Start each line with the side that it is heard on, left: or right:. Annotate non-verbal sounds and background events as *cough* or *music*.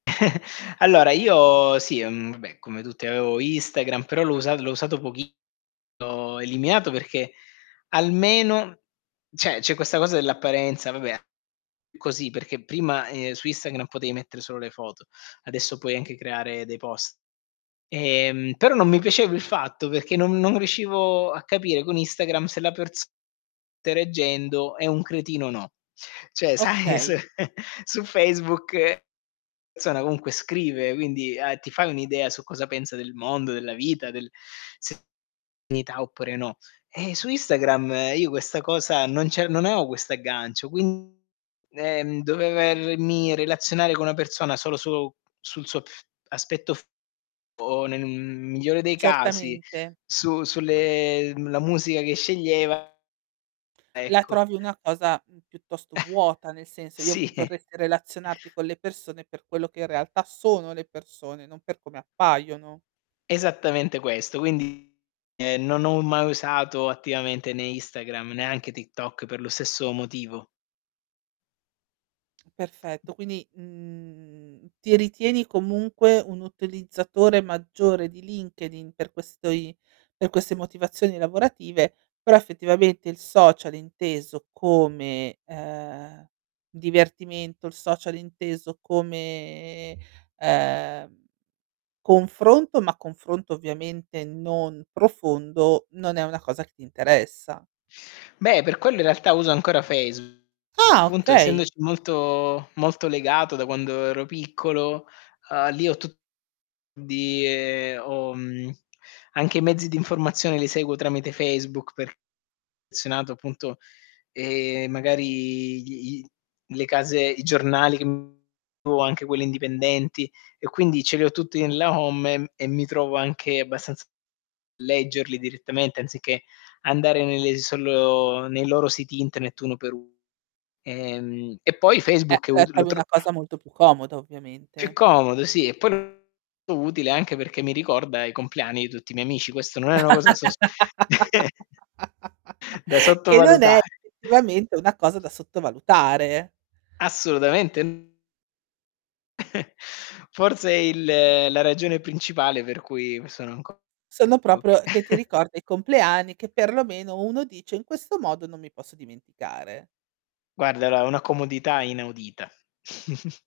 left: *chuckles* Allora, io, sì mhmm, vabbè come tutti avevo Instagram, però l'ho usat l'ho usato pochissimo l'ho eliminato perché, almeno cioè c'è questa cosa dell'apparenza, vabbè *unintelligible* così, perché prima, ehm, su Instagram potevi mettere solo le foto, adesso puoi anche creare dei post. Ehm, però non mi piaceva il fatto perché non non riuscivo a capire con Instagram se la persona *unintelligible* interagendo è un cretino o no. Cioè, sai, su
right: Okay.
left: *chuckles* su Facebook una persona comunque scrive, quindi, uhm, ti fai un'idea su cosa pensa del mondo, della vita, del *unintelligible* oppure no. Ehm, su Instagram, io questa cosa non ce non ho questo aggancio, quindi, ehm, dovermi relazionare con una persona solo su sul suo aspetto fisico, o nel, mhmm, migliore dei casi,
right: Certamente.
left: su sulle mhmm, la musica che sceglieva
right: La
left: ecco.
right: trovi una cosa, mhmm, piuttosto vuota, nel
left: *chuckles*
right: senso, io
left: Sì.
right: v
left: *chuckles*
right: vorresti relazionarti con le persone per quello che in realtà sono le persone, non per come appaiono.
left: Esattamente questo. Quindi, ehm, non ho mai usato attivamente né Instagram, neanche TikTok per lo stesso motivo.
right: Perfetto. Quindi, mhmm, ti ritieni comunque un utilizzatore maggiore di LinkedIn per questi per queste motivazioni lavorative, però effettivamente il social inteso come, uhm, divertimento, il social inteso come, uhm, confronto, ma confronto ovviamente non profondo, non è una cosa che ti interessa.
left: Beh, per quello in realtà uso ancora Facebook.
right: Ah,
left: Appunto,
right: okay.
left: essendoci molto molto legato da quando ero piccolo, uhm, lì ho tutti, quindi ho mhmm, anche i mezzi di informazione li seguo tramite Facebook perché *unintelligible* affezionato appunto, ehm, magari gli i le case, i giornali che *unintelligible* anche quelli indipendenti, e quindi ce li ho tutti nella home, e mhmm, e mi trovo anche abbastanza leggerli direttamente, anziché andare nelle solo nei loro siti internet uno per uno. Ehm, e poi
right: Eh,
left: Facebook è
right: la
left: ut lo
right: trovi
left: tro
right: una cosa molto più comoda,
left: più
right: ovviamente.
left: comodo, sì, e poi lo trovo molto utile anche perché mi ricorda i compleanni di tutti i miei amici. Questo non è una cosa da sos *chuckles*
right: *laughs*
left: da
right: Che non è
left: sottovalutare.
right: effettivamente una cosa da sottovalutare.
left: Assolutamente. *chuckles* Forse è il la ragione principale per cui sono ancora *unintelligible*
right: Sono proprio che ti
left: *chuckles*
right: ricorda i compleanni che perlomeno uno dice: "In questo modo non mi posso dimenticare."
left: Guarda, dà una comodità inaudita. *snorts*